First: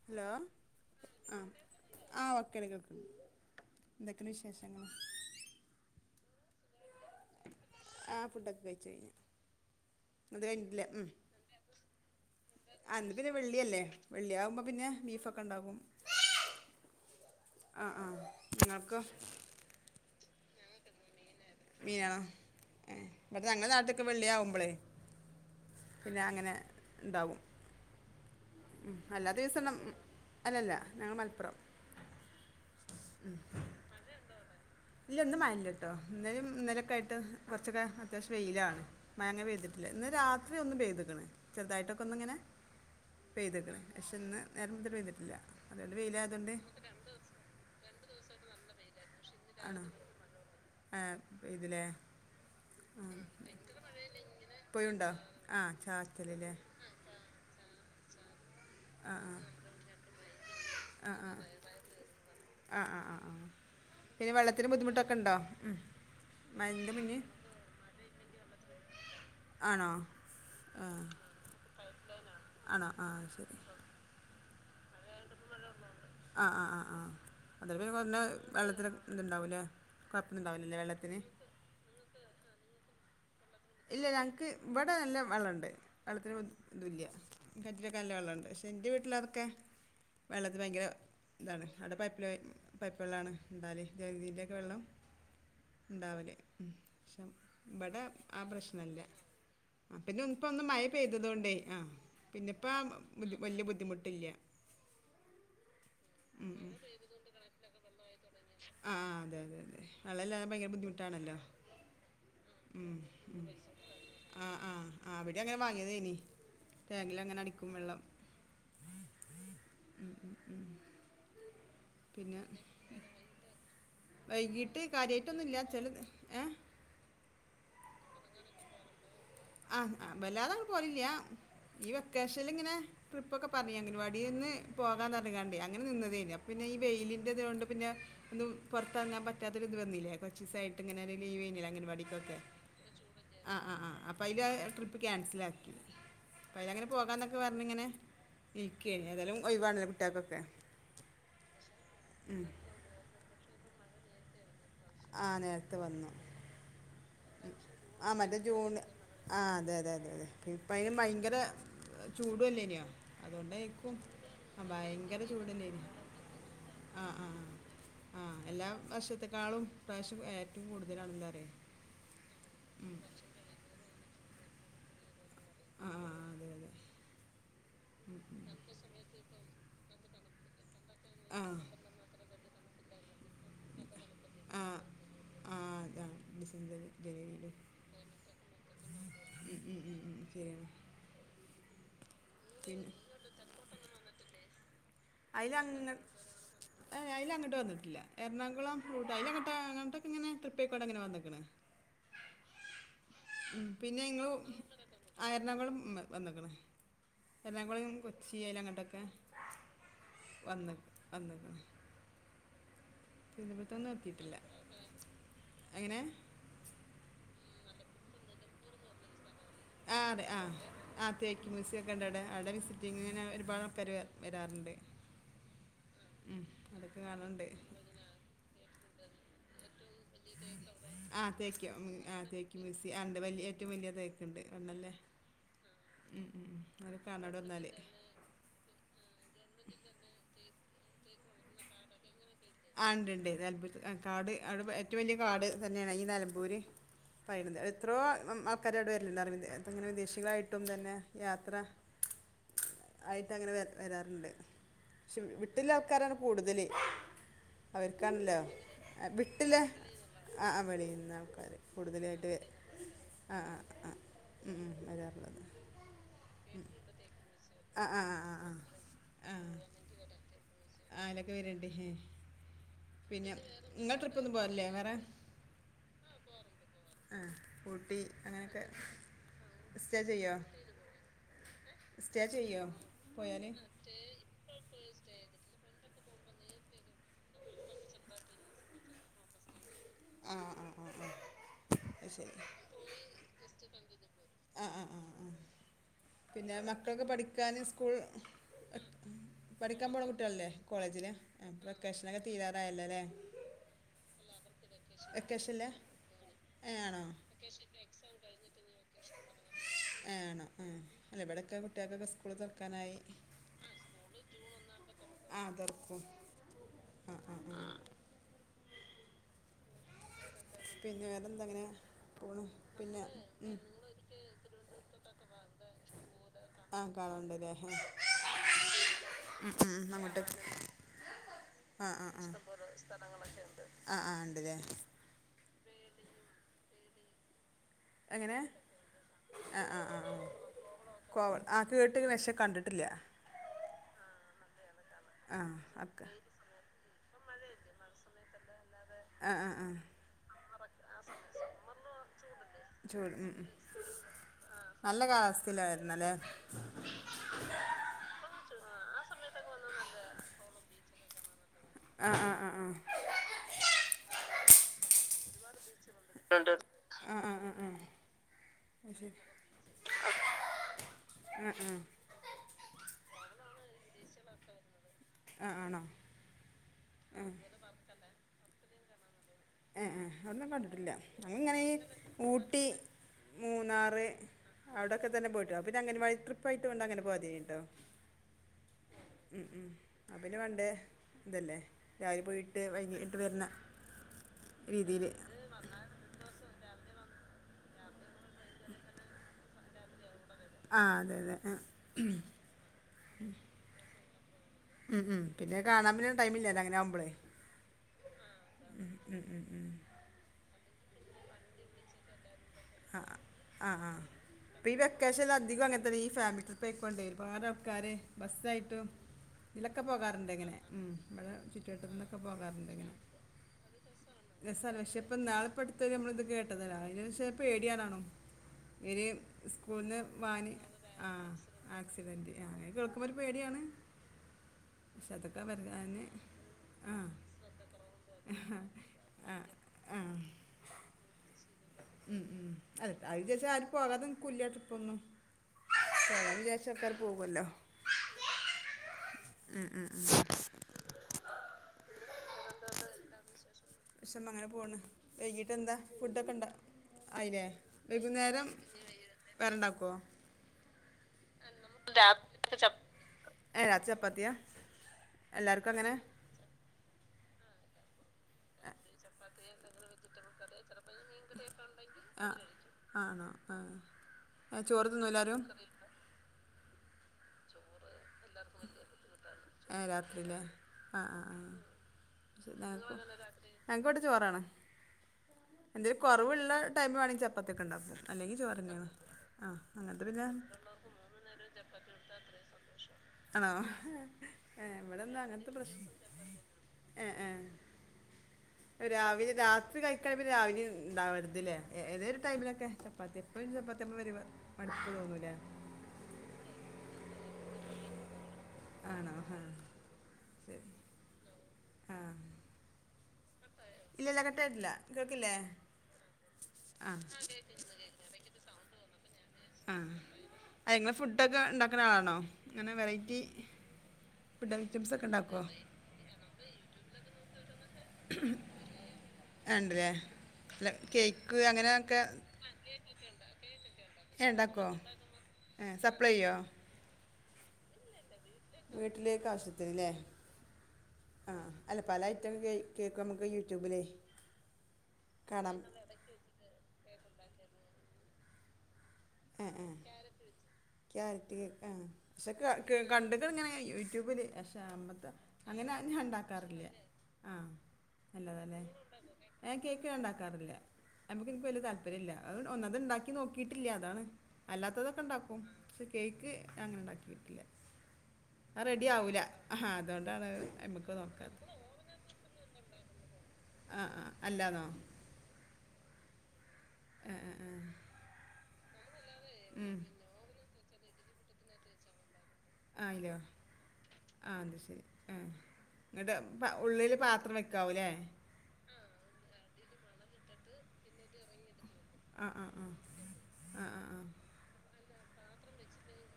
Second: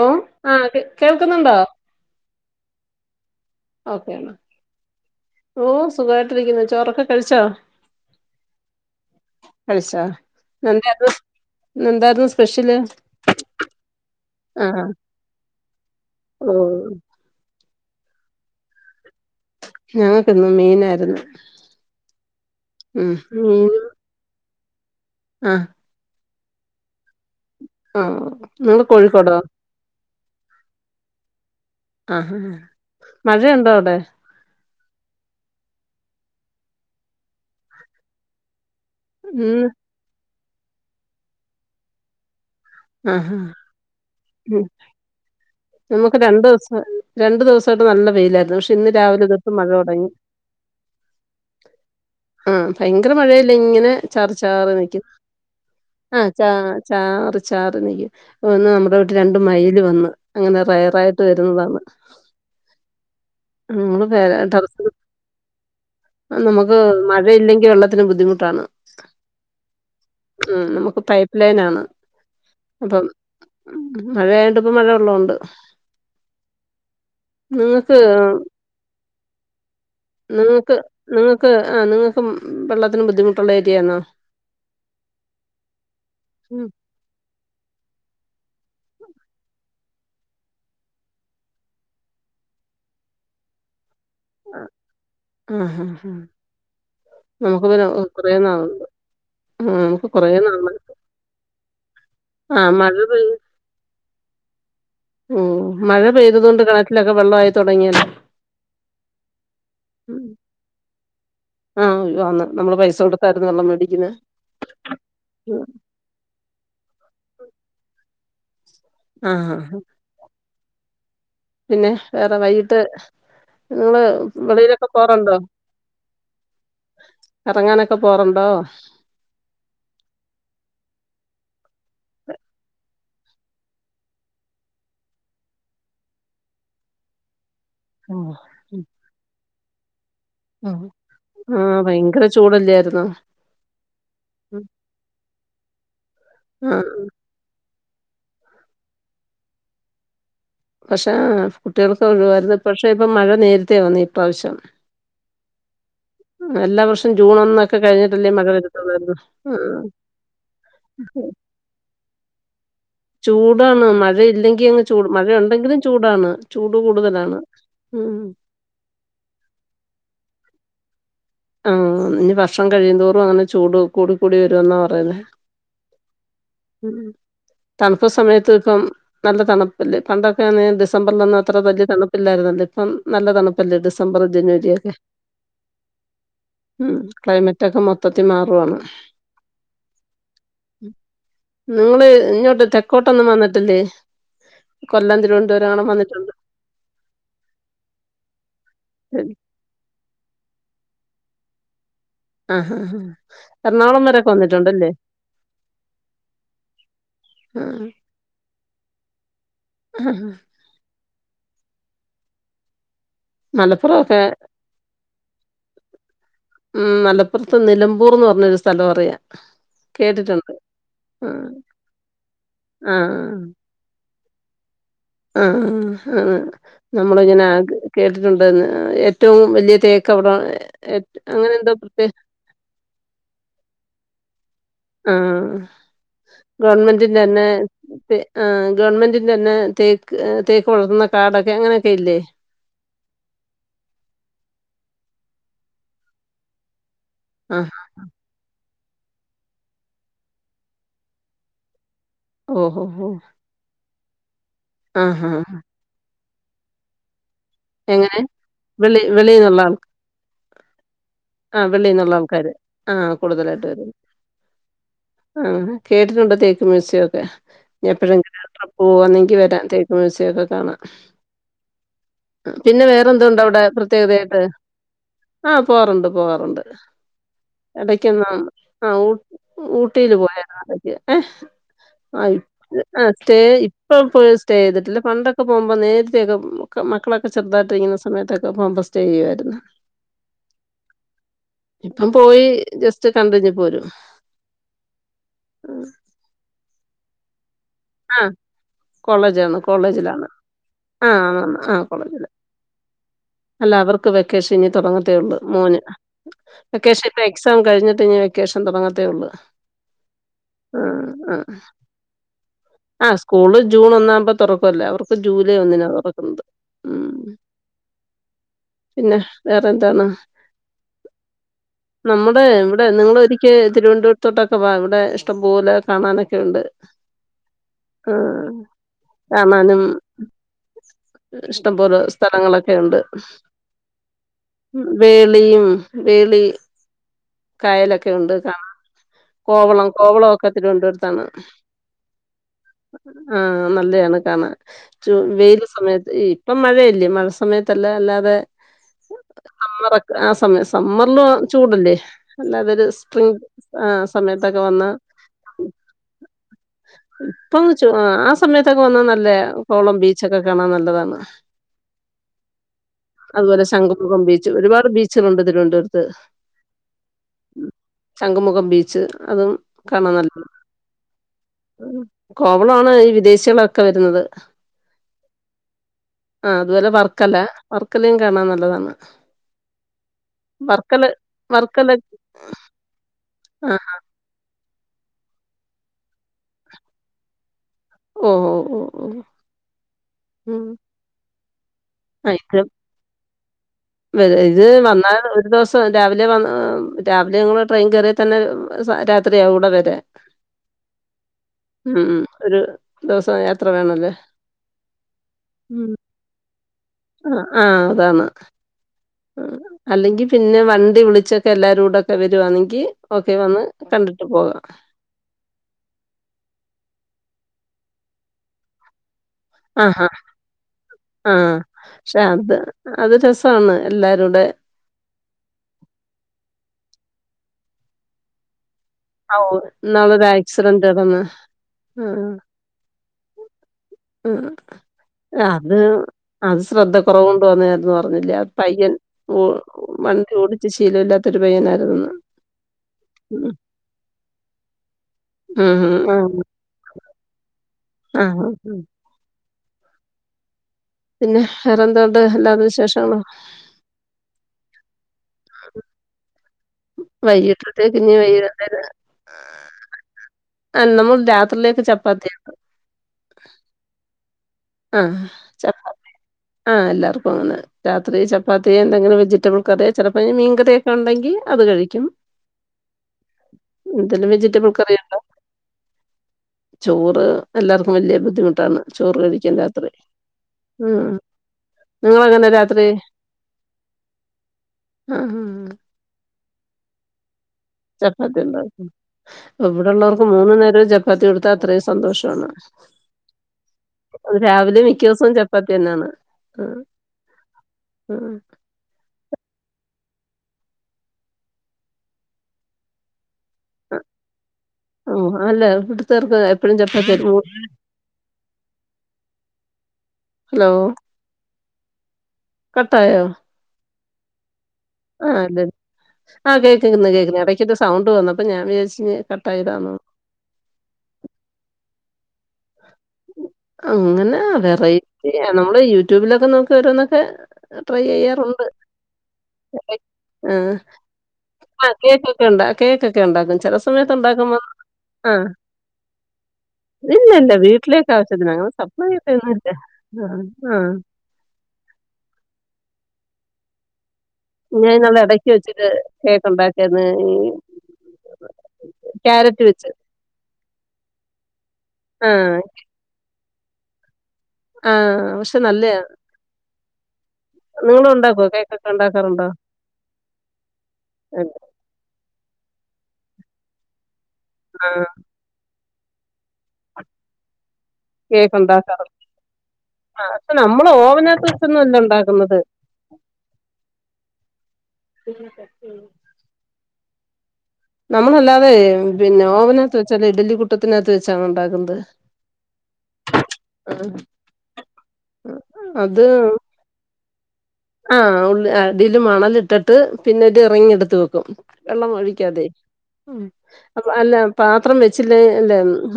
ഓ hello ആ ആ കേൾക്കുന്നുണ്ടോ ആ വക്കൽ കേൾക്കുന്നു ഓക്കെണ എന്തൊക്കെയാണ് വിശേഷങ്ങള് ഓ സുഖ ട്ടിരിക്കുന്നു ചോറൊക്കെ കഴിച്ചോ ആ ഫുഡൊക്കെ കഴച്ച് കഴിഞ്ഞു കഴിച്ചോ അത് കഴിഞ്ഞിട്ടില്ലേ ഉം എന്തായിരുന്നു എന്തായിരുന്നു സ്പെഷ്യല് അന്ന് പിന്നെ വെള്ളിയല്ലേ വെള്ളിയാകുമ്പോ ആ പിന്നെ ബീഫ് ഒക്കെ ഉണ്ടാവും ഓ ആഹ് ആഹ് ങ്ങൾക്ക് ഞങ്ങൾക്കന്നു മീനായിരുന്നു മീനാണോ ഏ ഉം ഇവിടെ ഞങ്ങള നാട്ടേക്ക് വെള്ളിയ ആവുമ്പോളേ ആഹ് പിന്നെ അങ്ങനെ ഉണ്ടാവും ആഹ് ഉം അല്ലാത്ത ദിവസം നാം അല്ലല്ല ഞങ്ങ മലപ്പുറം ആഹ് മഴ ണ്ടോ അവിടെ ഇല്ല ഇന്ന് മഴ ഇല്ല കേട്ടോ ഇന്നലും ഇന്നലൊക്കെ ആയിട്ട് കുറച്ചൊക്കെ അത്യാവശ്യം വെയിലാണ് മഴന്ന് പെയ്തിട്ടില്ല ഇന്ന് രാത് രാത്രി ഒന്ന് പെയ്തുക്കണേ ചെറുതായിട്ടൊക്കെ ഒന്ന് ഇങ്ങനെ ആ ആ പെയ്തക്കളെ പക്ഷെ ഇന്ന് ഉം നേർ തിന് പെയ്തിട്ടില്ല അതുകൊണ്ട് നമുക്ക് രണ്ടു വെയിലായതുകൊണ്ട് ദിവസം രണ്ടു ദിവസമായിട്ട് നല്ല വെയ്യിലായിരുന്നു പക്ഷെ ഇന്ന് രാവിലെ മഴ തുടങ്ങി ആ, പെയ്തില്ലേ ആഹ് ആ, ഭയങ്കര മഴയല്ല ഇങ്ങനെ ചാറി ചാറി നിൽക്കും പോയുണ്ടോ ആ ആഹ ചാ ചാറ്റലല്ലേ ചാറി ചാറി നിൽക്കും ഒന്ന് നമ്മുടെട്ട രണ്ടു മൈൽ വന്ന്ു അങ്ങനെ ആ റയർായിട്ട് വരുന്നതാണ് ആ ആ ആ ആ നിങ്ങ പിന്നെ ഡ വെള്ളത്തിന് ബുദ്ധിമുട്ടൊക്കെ ഉണ്ടോ ഉം. നമുക്ക് മഴൻ്റെ മുന്നേ മഴയില്ലെങ്കി വെള്ളത്തിന് ബുദ്ധിമുട്ട് താണ് ആണോ ഉ ആ നമുക്ക് പൈപ്പ് ലൈൻ ആണ്. ആണോ അപ്പം ആ ശരി മഴയണ്ട് ോണ്ട് [unintelligible] ആ ആ ആ അത പിന്നെറ നിങ്ങക്ക് വെള്ളത്തി ഇതുണ്ടാവൂലേ കുഴപ്പൊന്നണ്ടാവല നിങ്ങൾക്ക് ആ നിങ്ങൾക്കും വെള്ളത്തിന് ബുദ്ധിമു ഇല്ല ഞങ്ങക്ക് ഇവിടെ നല്ല വെള്ളണ്ട് വെള്ളത്തിന് ഉം ഇല്ല കല്ല വെള്ളമുണ്ട് പക്ഷേ എൻ്റെ വീട്ടില അതൊക്കെ വെള്ളത്തിൽ ഭയങ്കര ഇതാണ് അവിടെ പൈപ്പിൽ പൈപ്പ് വെള്ളമാണ് എന്താൽ ജതിീ്റെൊക്കെ [unintelligible] വെള്ളം ആഹ് ആഹ് ഉണ്ടാവില്ലേ പക്ഷം നമുക്ക് പിന്നെ ഇവിടെ കൊറേ ആ നാളുണ്ട്. പ്രശ്നമല്ല ഉം നമുക്ക് പിന്നെ കൊറേ ഒന്നിപ്പോം ഒന്ന് നാളായി മഴ പെയ്തത കൊണ്ടേ ആ ആഹ് പിന്നെപ്പോം മഴ ആ വലിയ ബുദ്ധിമുട്ടില്ല ആഹ മഴ പെയ്തതൊണ്ട് കണറ്റിലൊക്കെ വെള്ള ആയി തുടങ്ങിയല്ല. ആ അതെ അതെ അതെ വെള്ളം എല്ലരും ഭയങ്കര ബുദ്ധിമുട്ടാണല്ലോ ആഹ് ആന്ന്. നമ്മള് പൈസ കൊടുത്തായിരുന്നു വെള്ളം മേടിക്കുന്നെ. ആ ആ ആ അവിടെ അങ്ങനെ വാങ്ങിയതേനി ടാങ്കിൽ അങ്ങനെ അടിക്കും വെള്ളം ആഹ് ആഹ പിന്നെ വേറെ വൈകിട്ട് നിങ്ങ വൈകീട്ട് കാര്യമായിട്ടൊന്നുംല്ല ചെല ഏ ഒക്കെ പോറണ്ടോ ആഹ് ആ വല്ലാതെള് പോലില്ല ഈ വെക്കേഷനിൽ ഇങ്ങനെ ട്രിപ്പ ഒക്കെ പറഞ്ഞ അങ്ങവാടി നിന്ന് പോകാൻറിയാണ്ടേ അങ്ങനെ നിന്നതേ പിന്നെ ഈ വെയിലിറതൊണ്ട് പിന്നെ ഒന്ന് പുറത്തന്നാറ്റ അ ഇന്ത് വന്നില്ലേ കുറച്ച ദിവസയിട്ട് ആഹ് ഇങ്ങനെ ഒരു ലീവ് ചെയ്യുന്നില്ല ഭയങ്കര അംഗനവാടിക്കൊക്കെ ചൂടല്ലായിരുന്നോ? ആ ആ ആ അതിന്റെ ട്രിപ്പ്ക്കാണ് മനസ്സിലാക്കി പത അങ്ങനെ ആഹ് പോകാന്നൊക്കെ പറഞ്ഞ ഇങ്ങനെ ഇക്കേന അതായാലും ഒഴിവാണല്ലേ പിട്ടാക്കൊക്കെ പക്ഷെ കുട്ടികൾക്കെ ഒഴവായിരുന്നു പക്ഷെ ഇപ്പൊ മഴ നേരി തേവന്നു ഈപ്രാവശ്യം ആ നേരത്തെ വന്ന് വർഷം ജൂൺ ഒന്നൊക്കെ ആ കഴിഞ്ഞിട്ടല്ലേ മറ്റേ മഴ വരത്തുള്ളായിരുന്നു. ജൂൺആ അതെ ആഹ് അതെ അതെ ഇപ്പ യും ഭയങ്കര ചൂടുല്ലേന്യോ അതോണ്ടേക്കും ഭയങ്കര ചൂട് ഭയങ്കര ചൂടാണ് ചൂട് കൂടുതലാണ് ഉം ആ ആ കൂടുതലാ ള്എ ആ ഇഞ് വർഷം കഴിയുന്തോറും അങ്ങനെ ചൂടു കൂടിക്കൂടി വരു ന്നാ പറയുന്നെ ആ ആ ആ, അതെ അതെ തണുപ്പ് സമയത്ത് പ്പം നല്ല തണുപ്പല്ലേ പണ്ടൊക്കെ ഡി ഡിസംമ്പറിലൊന്നു ആ അത്ര വല്യ തണുപ്പില്ലായിരുന്നു ല്ലോ അം നല്ല തണുപ്പല്ലേ ഡിസംബർ ജനുവരി യൊക്കെ ഡിസംബറില് ജനുവരില് മൊത്തത്തിൽ മാറുവാണ് ഉ ഉ ഉ ഉ ശരിയാണ് നിങ്ങള് ഇങ്ങോട്ട് പിന്നെ തെക്കോട്ടൊന്നും വന്നിട്ടില്ലേ കൊല്ലം തിരുവനന്തപുരം അണ് അതിലങ്ങ വന്നിട്ടുണ്ട് അതിലങ്ങോട്ട് വന്നിട്ടില്ല ശരി. [unintelligible] ഇങ്ങനെ ട്രിപ്പയ്ക്കൂടങ്ങന വന്നക്ക്ണ് ആഹ ഹാ എറണാകുളം ഞങ്ങൾ വരെക്കെ വന്നിട്ടുണ്ടല്ലേ? എറണാകുളം വന്നേക്കണ് ആ എറണാകുളം, കൊച്ചി ലങ്ങട്ടൊക്കെ ആ വന്ന് വന്ന്ക്ക് മലപ്പുറൊക്കെ എത്തിയിട്ടില്ല അങ്ങനെ ഉം മല പ്പുറത്ത് നിലമ്പൂർന്ന് പറഞ്ഞൊരു സ്ഥലം അറിയാം ആതേ ആ കേട്ടിട്ടുണ്ട് ആ തേക്ക് മ്യൂസിയൊക്കെണ്ടവിടെ വിസിറ്റി ആ ങ്ങനെ ആ ഒരുപാട് ആൾക്കാര് വര് വരാറ്ണ്ട് ആഹ് ആഹ് ആന്ന് നമ്മള്ങ്ങനെ കാണുന്നുണ്ട് ആ കേട്ടിട്ടുണ്ടെന്ന് എ റ്റവും വല്യ തേ ആഹ് തേക്യം ഉം ആ തേക്ക് മ്യൂസിയം ആഹ് ണ്ട് വെല്യ ഏറ്റവും വല്യ ലൈക്ക് ണ്ട്. ആഹ് ആഹ് ആഹ് അതൊക്കെ കാണാൻ അവിടെ ഗവൺമെന്റിന്റെന്നെ വന്നാല് ആ ഗവൺമെന്റിന്റെന്നെ തേക്ക് തേക്ക് പൊളർന്ന കാടൊക്കെ അങ്ങനൊക്കെയില്ലേ? ആഹ് ണ്ട് ണ്ട് നെൽമ്പൂര് കാട് ആടെ ഏറ്റവും വെല്യ കാട് ഇതന്നെണ് ഈ നെൽമ്പൂര് [unintelligible] ആഹ് എത്രയോ ഉം അപ്പ് ക്കാര് അവ്ടെവര്‌ ല്ണ്ട് അറിവി [unintelligible] ഇങ്ങനെ വിദേശികളായിട്ടും തന്നെ യാത്ര ഓ ഓ ഓ ആയിട്ട് അങ്ങനെ വര- വരാറുണ്ട്. വിട്ടില ആൾക്കാരാണ്. കൂടുതല് ആ എങ്ങനെ അവർക്കാണല്ലോ വെളി വെളിന്നുള്ള വിട്ടില്ലേ ആൾ ആ വെളിയുന്ന ആൾക്കർ ആഹ് വെളിന്നുള്ള കൂടുതലായിട്ട് വ ആൾക്കാര് ആഹ് കൂടുതലായിട്ട് ആഹ് വരും ആഹ് ഉം വരാറുള്ളത് ആഹ് കേട്ടിട്ടുണ്ട് ഉം തേക്ക് മ്യൂസിയം ഒക്കെ എപ്പോഴെങ്കിലും അത്ര പോവാന്നെങ്കി വരാൻ തേക്ക് മ്യൂസിയൊക്കെ കാണാം ആ, അതിലൊക്കെ വരുന്നുണ്ട് ഹേ. പിന്നെ വേറെ എന്തുണ്ട് അവിടെ നിങ്ങൾ ട്രിപ്പൊന്നും പ്രത്യേകതയായിട്ട് പോകല്ലേ വേറെ ആ പോവാറുണ്ട് പോവാറുണ്ട് ആ ഊട്ടി ഇടക്കൊന്ന് അങ്ങനെയൊക്കെ ആ ഉ സ്റ്റേ ഊട്ടിയില് ചെയ്യോ പോയരുന്നു ഏഹ് സ്റ്റേ ചെയ്യോ ആ സ്റ്റേ പോയാല് ഇപ്പ പോയി സ്റ്റേ ചെയ്തിട്ടില്ല പണ്ടൊക്കെ പോകുമ്പോ നേരി പ്രത്യേകം മക്കളെ ചെറുതായിട്ട് ഇങ്ങുന്ന സമയത്തൊക്കെ പോകുമ്പോ സ്റ്റേ ചെയുവായിരുന്നു ആ ആ ആ ആ ഇപ്പം അത് ശരി പോയി ജസ്റ്റ് കണ്ടഞ്ഞ് പോരും ആ ആ കുട്ടക്കെ പഠിക്കാൻ സ്കൂൾ ആ കോളേജാണ് പഠിക്കാൻ പോകണ കോളേജിലാണ്. കുട്ടികളല്ലേ കോളേജിൽ ആ ആന്ന് ആ വൊക്കേഷനൊക്കെ കോളേജില്. തീരാറായല്ലോ അല്ലേ അല്ല അവർക്ക് വെ വെക്കേഷൻ ഇനി തുടങ്ങത്തേ ഉള്ളൂ വെക്കേഷനില് മൂന്ന് ഏ ആണോ വെക്കേഷൻ ഇപ്പോം എക്സാം കഴിഞ്ഞിട്ട് ഇനി വെക്കേഷൻ തുടങ്ങത്തേ ഉള്ളൂ ഏ ആണോ ആ ആഹ് അല്ല ആഹ് ഇവിടെയൊക്കെ കുട്ടികൾക്കൊക്കെ സ്കൂൾ തുറക്കാനായി ആഹ് സ്കൂള് ജൂൺ ഒന്നാുമ്പോ തുറക്കല്ലേ അവർക്ക് ആ ജൂലൈ ഒന്നിന തുറക്കും തുറക്കുന്നത് ഉം ആ ആ ആ പിന്നെ വേറെ എന്താണ്? പിന്നെ വേറെന്താ അങ്ങനെ നമ്മുടെ പോണു ഇവിടെ പിന്നെ നിങ്ങൾ ഒരിക്ക ഉം തിരുവനന്തപുരത്തോട്ടൊക്കെ വാ ഇവിടെ ഇഷ്ടംപോലെ കാണാനൊക്കെുണ്ട് ആ കാണുന്നുണ്ടല്ലേ ആ ആഹ് ഉം കാണാനും ഉം അങ്ങോട്ട് ആ ഇഷ്ടംപോലെ ആ ആ സ്ഥലങ്ങളൊക്കെ ഉണ്ട് ആ ആ ഉണ്ടല്ലേ വേളിയും വെളി കായലൊക്കെ ഉണ്ട് എങ്ങനെ കാണാം ആ ആ കോവളം ആ ആ കോവളമൊക്കെത്തിരി കൊണ്ടുവടുത്താണ് കോവ ആ കേട്ട്ക്ക്ണ് പക്ഷെ കണ്ടിട്ടില്ല ആഹ് നല്ലയാണ് ക ജൂ ആ വേ അക്ക ഇപ്പം മഴ ഴല്ലേ മഴ സമയത്തല്ല അല്ലാതെ ആ ആ ആ സമ്മർൊക്കെ ആ സമയം സമ്മറിലും ചൂടല്ലേ അല്ലാതൊരു ചൂട് സ്പ്രിംഗ ഉം ഉം ആ സമയത്തൊക്കെ വന്ന് നല്ല കാലാവസ്ഥയിലായിരുന്നല്ലേ ഇപ്പൊ ആ സമയത്തൊക്കെ വന്ന നല്ല കോവളം ബീച്ചൊക്കെ എന്തതാണ് ആ ആ ആ ആ അതുപോലെ ശങ്കുമുഖം ബീച്ച് ഒരുപാട് ബീച്ചുകളുണ്ട് തിരുവനന്തപുരത്ത് ആ ആ ആ ത് ആ ശംഖുമുഖം അത് ബീച്ച് ശരി അതും കാണാൻ നല്ല ആ ആ കോവളമാണ് ഈ വിദേശികളൊക്കെ വരുന്നത് ആ ആണോ ആഹ് അതുപോലെ വർക്കല വർക്കലയും കാണാൻ നല്ലതാണ് ആഹ് അതോന്നും കണ്ടിട്ടില്ല വർക്കല അ ഇങ്ങനെ വർക്കല ഊട്ടി, ആ. മൂന്നാറ്, അവിടെക്കെതന്നെ പോയിട്ടു പിന്നെ അംഗനവാടി ട്രിപ്പയിട്ട് ങ്ങനെ പോയി കേട്ടോ ഓഹ്! ഓഹ്! ഓഹ്! ഓഹ്! ഉം ഉം അ പിന്നെ ഉം. വേണ്ടേ തല്ലേ [unintelligible] പൊയിട്ട് വൈകിട്ട് വര്ന്ന എ ഇത് വന്നാൽ ഒരു ദിവസം രാവിലെ വന്ന് രാവിലെ [unintelligible] ട്രെയിൻ കേറിയാ തന്നെ [unintelligible] രാത്രിയാഇവ്ടെ വരാ ആ അതെ അതെ ആ ഉം ഉം ഒരു ദിവസം യാത്ര വേണല്ലേ ഉം ഉം പിന്നെ കാണാൻ പിന്നെ ടൈംമില്ലാലൊ അ ആഹ് താണ് ഉം ഉം ഉം ദി വിളിച്ചൊക്കെ എല്ലാരോടൊക്കെ വെ അ ആ ആ പോകാം. പ്പീ വെക്കേഷൻല് അധികു അങ്ങൻത്തെന്നെ ഈ ഫാമിലി ട്രിപ്പ് ആയിക്കോണ്ടെ ഒരു പാടാൾ ആക്കാരെ ബസ്സായിട്ട് ഇതിലൊക്കെ ആഹാ! പോകാറുണ്ട് ഇങ്ങനെ ഉ ഇവിടെ ആഹ്. ചുറ്റുവട്ടന്നൊക്കെ പക്ഷെ അത് പോകാറുണ്ട് ഇങ്ങനെ അത് രസാണ് എല്ലാരൂടെ രസ പക്ഷെ ഇപ്പ നാളെപ്പടുത്ത നമ്മള ഇത് കേട്ടതല്ലതി പേടിയാനാണോ ഇര് ആവൂ സ്കൂളന്ന് ഇന്നാളൊരു വാങ്ങി നി ആക്സിഡന്റ് ആ നടന്ന്. ആക്സിഡന്റ് ആ ഒരു പേടിയാണ്. ഉ പക്ഷെ അതൊക്കെ അത് വരാന് അത് ആ ശ്രദ്ധ ആകുറവുണ്ടോന്നന്ന് പറഞ്ഞില്ലേ ആ പയ്യൻ ആ ആ വണ്ടി ഓടിച്ച് ശീലമില്ലാത്തൊരു പയ്യ [unintelligible] ഉം ഉം അ അതിന്ശേഷം ആര് പോകാതെ നിൽക്കില്ലട്രിപ്പൊന്നും ഉം ഉ ഉ പോകുമല്ലോ ആ [unintelligible] പിന്നെ വേറെ എന്താ എന്താട് വിശേഷങ്ങൾ വൈകീട്ട് എന്താ ഫുഡ് ഒക്കെ ഇണ്ടാ അയില്ലേ വൈകിട്ടത്തേക്ക് ഇനി വൈകുന്നേരം വേറെണ്ടാക്കുവ ആ നമ്മൾ രാത്രിയിലേക്ക് ചപ്പാത്തിയാ ഏ രാത്രി ചപ്പാത്തിയാ എല്ലാവർക്കും അങ്ങനെ ആചപ്പാത്തിആഎല്ലർക്കും പോന്ന് രാ രാത്രി ത്രി ചപ്പാത്തി എന്തെങ്കിലും വൈജിറ്റബി അതെ ചിലപ്പ മീൻ കറി ഉണ്ടെങ്കി അത് കഴിക്കും ആ ആണോ ആ എന്തേലും ഏ, വെജിറ്റബിൾ ചോറ് തിന്നോ കറിയിണ്ട എല്ലാരും ചോറ് എല്ലാർക്കു വലിയ ബുദ്ധിമുട്ടാണ് ചോറ് കഴിക്കാൻ ആ രാത്രി രാത്രിക് ആ ഉം ആ നിങ്ങളങ്ങനെ രാത്രി ഞങ്ങൾക്ക് ഇവിടെ ചോറ് അണ് ആഹ് ആഹ് ഉള്ള ടെപ്പ് കാണിച്ചാൽ ചപ്പാത്തി ഉണ്ടാക്കും ആ അങ്ങനത്തെ ഇവിടെഉള്ളവർക്ക് പിന്നെ മുന്ന് നേരംചപ്പാത്തി കൊടുത്താ അത്രയും സന്തോഷമാണ്അത്രയും സന്തോഷമാണ് ആണോ അത് രാവിലെ മിക്ക ദിവസവും എവിടെന്നുംഅങ്ങനത്തെ ചപ്പാത്തി പ്രശ്ം തന്നെയാണ് ആഹ് ആഏ ആഹ് രാവിലെ രാത്രി ചപ്പാത്തി കയികാതരാവിലെ ഉണ്ടാവരുതില്ലേ ഏതൊരു ടൈമിലൊക്കെ ചപ്പാത്തി എപ്പഴും ചപ്പാത്തി ആവുമ്പോ ഒരു മടുപ്പ് ആ തോന്നൂലേ അല്ല വിട്ട് തോറ്ക്ക്എപ്പഴും ചപ്പാത്തി ആണോ ശരി ഹലോ കട്ടയോ ഇല്ല ഇല്ല കട്ടായിട്ടില്ല കേൾക്കില്ലേ ആഹ അല്ല ആ കേക്കന്ന് കേക്കുന്നു ഇടക്കട്ട സൗണ്ട് വന്ന അപ്പൊ ഞാൻ വിചാരിച്ച കട്ട ആ ആയതാണോ ആ നിങ്ങൾ ഫുഡൊക്കെ ഉണ്ടാക്കുന്ന ആളാണോ അങ്ങനെ വെറൈറ്റി അങ്ങനെ ഫുഡ് ഐറ്റംസ് ഒക്കെ വെറൈറ്റി ഉണ്ടാക്കുമോ നമ്മള് യൂട്യൂബിലൊക്കെ നോക്കി ഒരോന്ന് ഓകെ ആണ്ട് ലെഅല്ല ആഹ്. കേക്ക് ആ അങ്ങനെയൊക്കെ കേക്കൊക്കെ ഉണ്ടാഉണ്ടാക്കും ചില സമയത്ത് ഏ, ഉണ്ടാക്കുമ്പോൾ ഉണ്ടാക്കുമോ ആഹ ഏ സപ്ലൈ ചെയ്യോ ഇല്ല ഇല്ല വീട്ടിലേ വീട്ടിലേക്ക് ആശ്യത്തിന്ല്ലേ ആഹ് ആഹ്. ആഹ അല്ല പല ഐറ്റം കേക്ക് നമുക്ക് യൂട്യൂബിൽ യൂട്യൂബിലെ ഞാൻ ഇടക്ക് വെച്ചിട്ട് കേക്ക ഉണ്ടാക്കിയത് മ [unintelligible] ആ ആ ക്യാരറ്റ് കേക്ക്ആ പക്ഷെ ആഹ് ഇങ്ങനെ കണ്ട്ക്ക്ണു യൂട്യൂബില് എ ആഹ്. പക്ഷെ അങ്ങനെ ഞാൻ നല്ലയാ. ഉണ്ടാക്കാറില്ല ആ നിങ്ങളും നല്ലത ഉണ്ടാക്കോ അല്ലേ കേക്കൊക്കെ ഉണ്ടാക്കാറുണ്ടോ? ഞാൻ കേക്ക്ഉണ്ടാക്കാറില്ല നമുക്ക് എനിക്ക് വലിയ താല്പര്യം ഇില്ല അ ഒന്നത് ഉണ്ടാക്കി നോക്കിയിട്ടില്ല അതാണ് അല്ലാത്തതൊക്കെ ആഹ്. ഉണ്ടാക്കും പക്ഷേകേക്ക് അങ്ങനെ ഉണ്ടാക്കി നോക്കില്ല കേക്ക് അത് റെഡി ഉണ്ടാക്കാറുണ്ട്. ആവൂല ആ അതുകൊണ്ടാണ് പക്ഷെ നമ്മള് അതിമക്ക്നോക്കാത് ഓവനകത്ത് വെച്ചൊന്നും അല്ല ഉണ്ടാക്കുന്നത്. ആഹ ആ അല്ലാന്നോ ഏ നമ്മളല്ലാതെ പിന്നെ ഓവന് ആത്ത് വെച്ചല്ലേ ഇഡലി കുട്ട് ത്തിനാത്ത് വെച്ചാണോ ഉണ്ടാക്കുന്നത് ആ അല്ലോ ആ അത് ശരി ആഹ് ഇട ഉള്ളില് പാത്രം വെക്ക ആഹ് ഉള്ള് അടീല് മണലിട്ടട്ട് ട്ട് പിന്നൊരു റിങ് എടുത്ത് വെക്കും വെള്ളം ആ ആ ആ ഒഴിക്കാതെ ആ ആ ആ അപ്പ അല്ല പാ ത്രം വെച്ചില്ലേ അല്ല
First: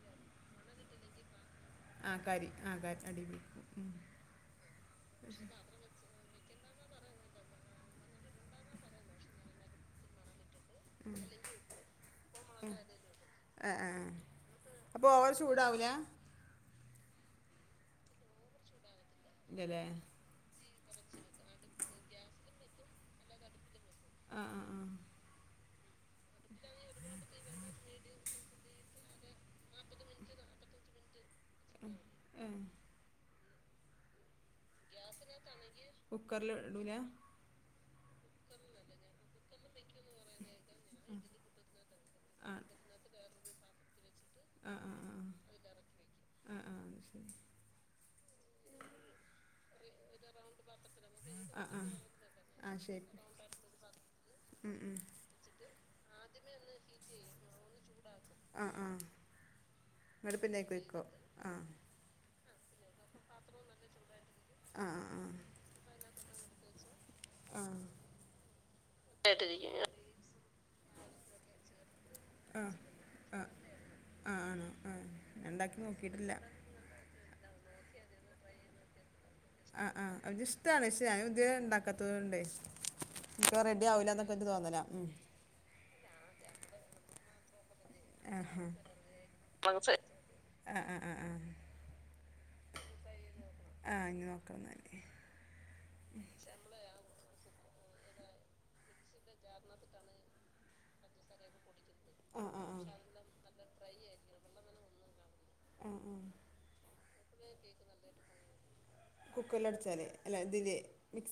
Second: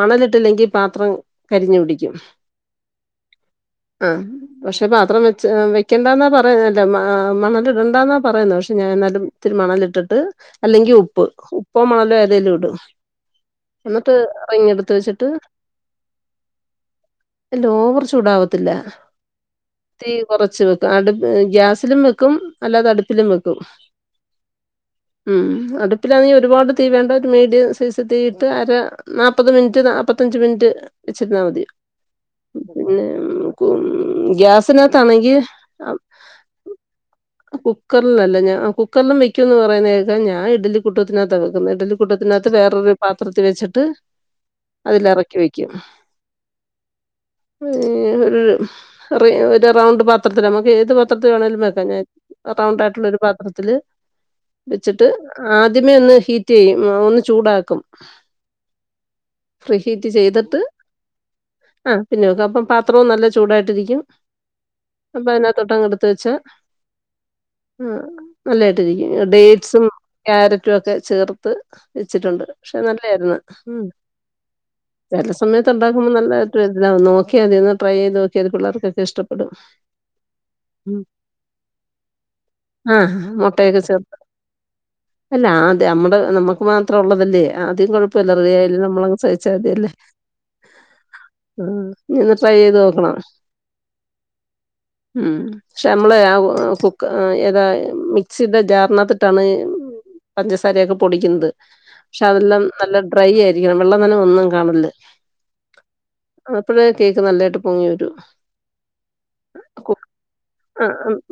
മണലിട്ടില്ലെങ്കി പാത്രം കരിഞ്ഞു ആ പിടിക്കും കരി ആ കരി അടി പിടിക്കും ഉം. ആ പക്ഷെ പാത്രം വെച്ച വെക്കണ്ടാന്നാ പറഞ്ഞ [unintelligible] ല്ല മാ മണലിടണ്ടന്നാ പറയുന്ന ക്ഷെ ഞാൻ എന്നാലു ത്തിരി മണലിട്ടിട്ട് അല്ലെങ്കി ഉപ്പ് ഉപ്പോ മണലോ ഏതേലും ഇടും ആ ആ എന്നിട്ട് റിങ്ങെടുത്ത് അപ്പോൾ വെച്ചിട്ട് ഓവർ ചൂടാവൂല അല്ല ഓവർ ചൂടാവത്തില്ല ഇല്ലല്ലേ തീ കുറച്ച് വെക്ക അടു ഗ്യാസിലും വെക്കും അല്ലാതെ അടുപ്പിലും വെക്കും ആ ആ ആ ഉം അട്‌ പ്പിലാണെ ഒരുപാട് തീ വേണ്ട ഒരു മീഡിയം സൈസ് തീയിട്ട് അര നാപ്പത് മിൻറ്റ് നാപ്പത്തഞ്ച് മിൻറ്റ് ച്ചിര്നാ മതി ഏ പിന്നെ മ് കും ഗ്യാസ് ത് നാതാണെങ്കി കുക്കറിൽ ടൂല കുക്കർലല്ല ഞാ കുക്കറിലും വെക്കുംന്ന് പറയുന്നത് കേ ഞൻ ഇഡ്ലിക്കൂട്ടത്തിനാത്ത വെക്ക്ന്നെ ഇഡലിക്കൂട്ടത്തിനാത്ത് ആ വേറൊര് പാത്രത്തി വെച്ചിട്ട് ആ ആ അതില് എറക്കി വെക്കും. ആ ആ ആ അത് ശരി [unintelligible] ഒര് റൗണ്ട് പാത്ത് ത്രത്തില് നമക്ക് ഏത് പാത്രത്തി വേണേലും ആ ആ വെക്കാം ഞാൻ ആ റൗണ്ട് ആയിട്ടുള്ളൊ ശരി ഒരു പാത്രത്തില് ഉം, ഉം. വെച്ചിട്ട് ആദ്യമേ ഒന്ന് ഹീറ്റ് ചെയ്യും ഒന്ന് ചൂടാക്കും ആ ആ ഫ്രീ ഹീറ്റ് എന്നിട്ട് ചെയ്തിട്ട് പിന്നെ കുയിക്കോ ആ പിന്നെ അപ്പം പാ ത്രോം നല്ല ചൂടായിട്ടിരിക്കും ആ ആ അപ്പൊ അതിനാത്തൊട്ട് അങ്ങ് എടുത്ത് വെച്ചാ മ് ആ നല്ലായ്ട്ടിരിക്കും ഡേറ്റ്സും ക്യാരറ്റും ഒക്കെ ചേർത്ത് വെച്ചിട്ടുണ്ട് ആ പക്ഷെ നല്ലായിരുന്നു ആ മ് ആണോ ആ ചെല ഞാൻ സമയത്ത് ഉണ്ടാക്കി ഉണ്ടാക്കുമ്പോ നോക്കിയിട്ടില്ല നല്ലൊര് ആ താവും നോക്കിയാല് ഒന്ന് ട്രൈ എയ്ത് നോക്കിയ പിള്ളാർക്ക് ഒക്കെ ഇഷ്ടപ്പ് അ ആഹ് അവക്ക് ഇഷ്ടാണ് ഷേ ങ്ങ [unintelligible] ണ്ട ആഹ് മുട്ടയൊക്കെ ആവില്ല ചേർത്ത് എന്നൊക്കെ എനിക്ക് തോന്നലാ ഉം. അല്ല ആദ്യ നമ്മടെ നമ്മക്ക് മാത്ര ഉള്ള അവതെ ആഹാ കുഴപ്പില്ലറിയാലും നമ്മളങ് സഹിച്ചാ മതില്ലേ ആ ആ ആ ആ നീഇന്ന് ട്രൈ ചെയ്ത് ആ ഇനി നോക്കണം എന്നാല് നോക്കണംക്ഷെ നമ്മളആ ഓ ആ ആ എതാ മിക്സിയുടെ ജാറിനകത്തിട്ടാണ് പഞ്ചസാരയൊക്കെ പൊടിക്കുന്നത് ക്ഷ ആ അതെല്ലാം ആ നല്ല ഡ്രൈ ആയിരിക്കണം വെള്ളനനവ് ഒന്നും കണല്ലേ മം മം കേക്ക് നല്ലായിട്ട് പൊങ്ങി വരും കു കുക്കറിലടിച്ചാലേ അല്ലേ ആ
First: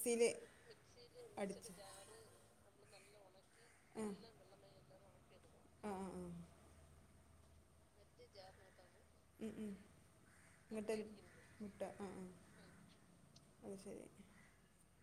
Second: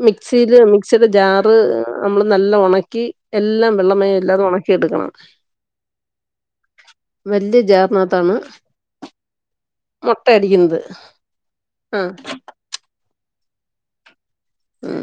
മിക്സിയില് മിക്സിയുടെ ജാറ് അടിച്ച് നമ്മള് നല്ല ഉണക്ക കീ എല്ലാം വെള്ളമയം ഇല്ലാതെ ഉണക്കി എടുക്കണം ആ ആ ആ വല്ല്യ ജാർനാത്താണ് ഉം ഉം [unintelligible] മുട്ട ആ ആ അത് ശരി ആ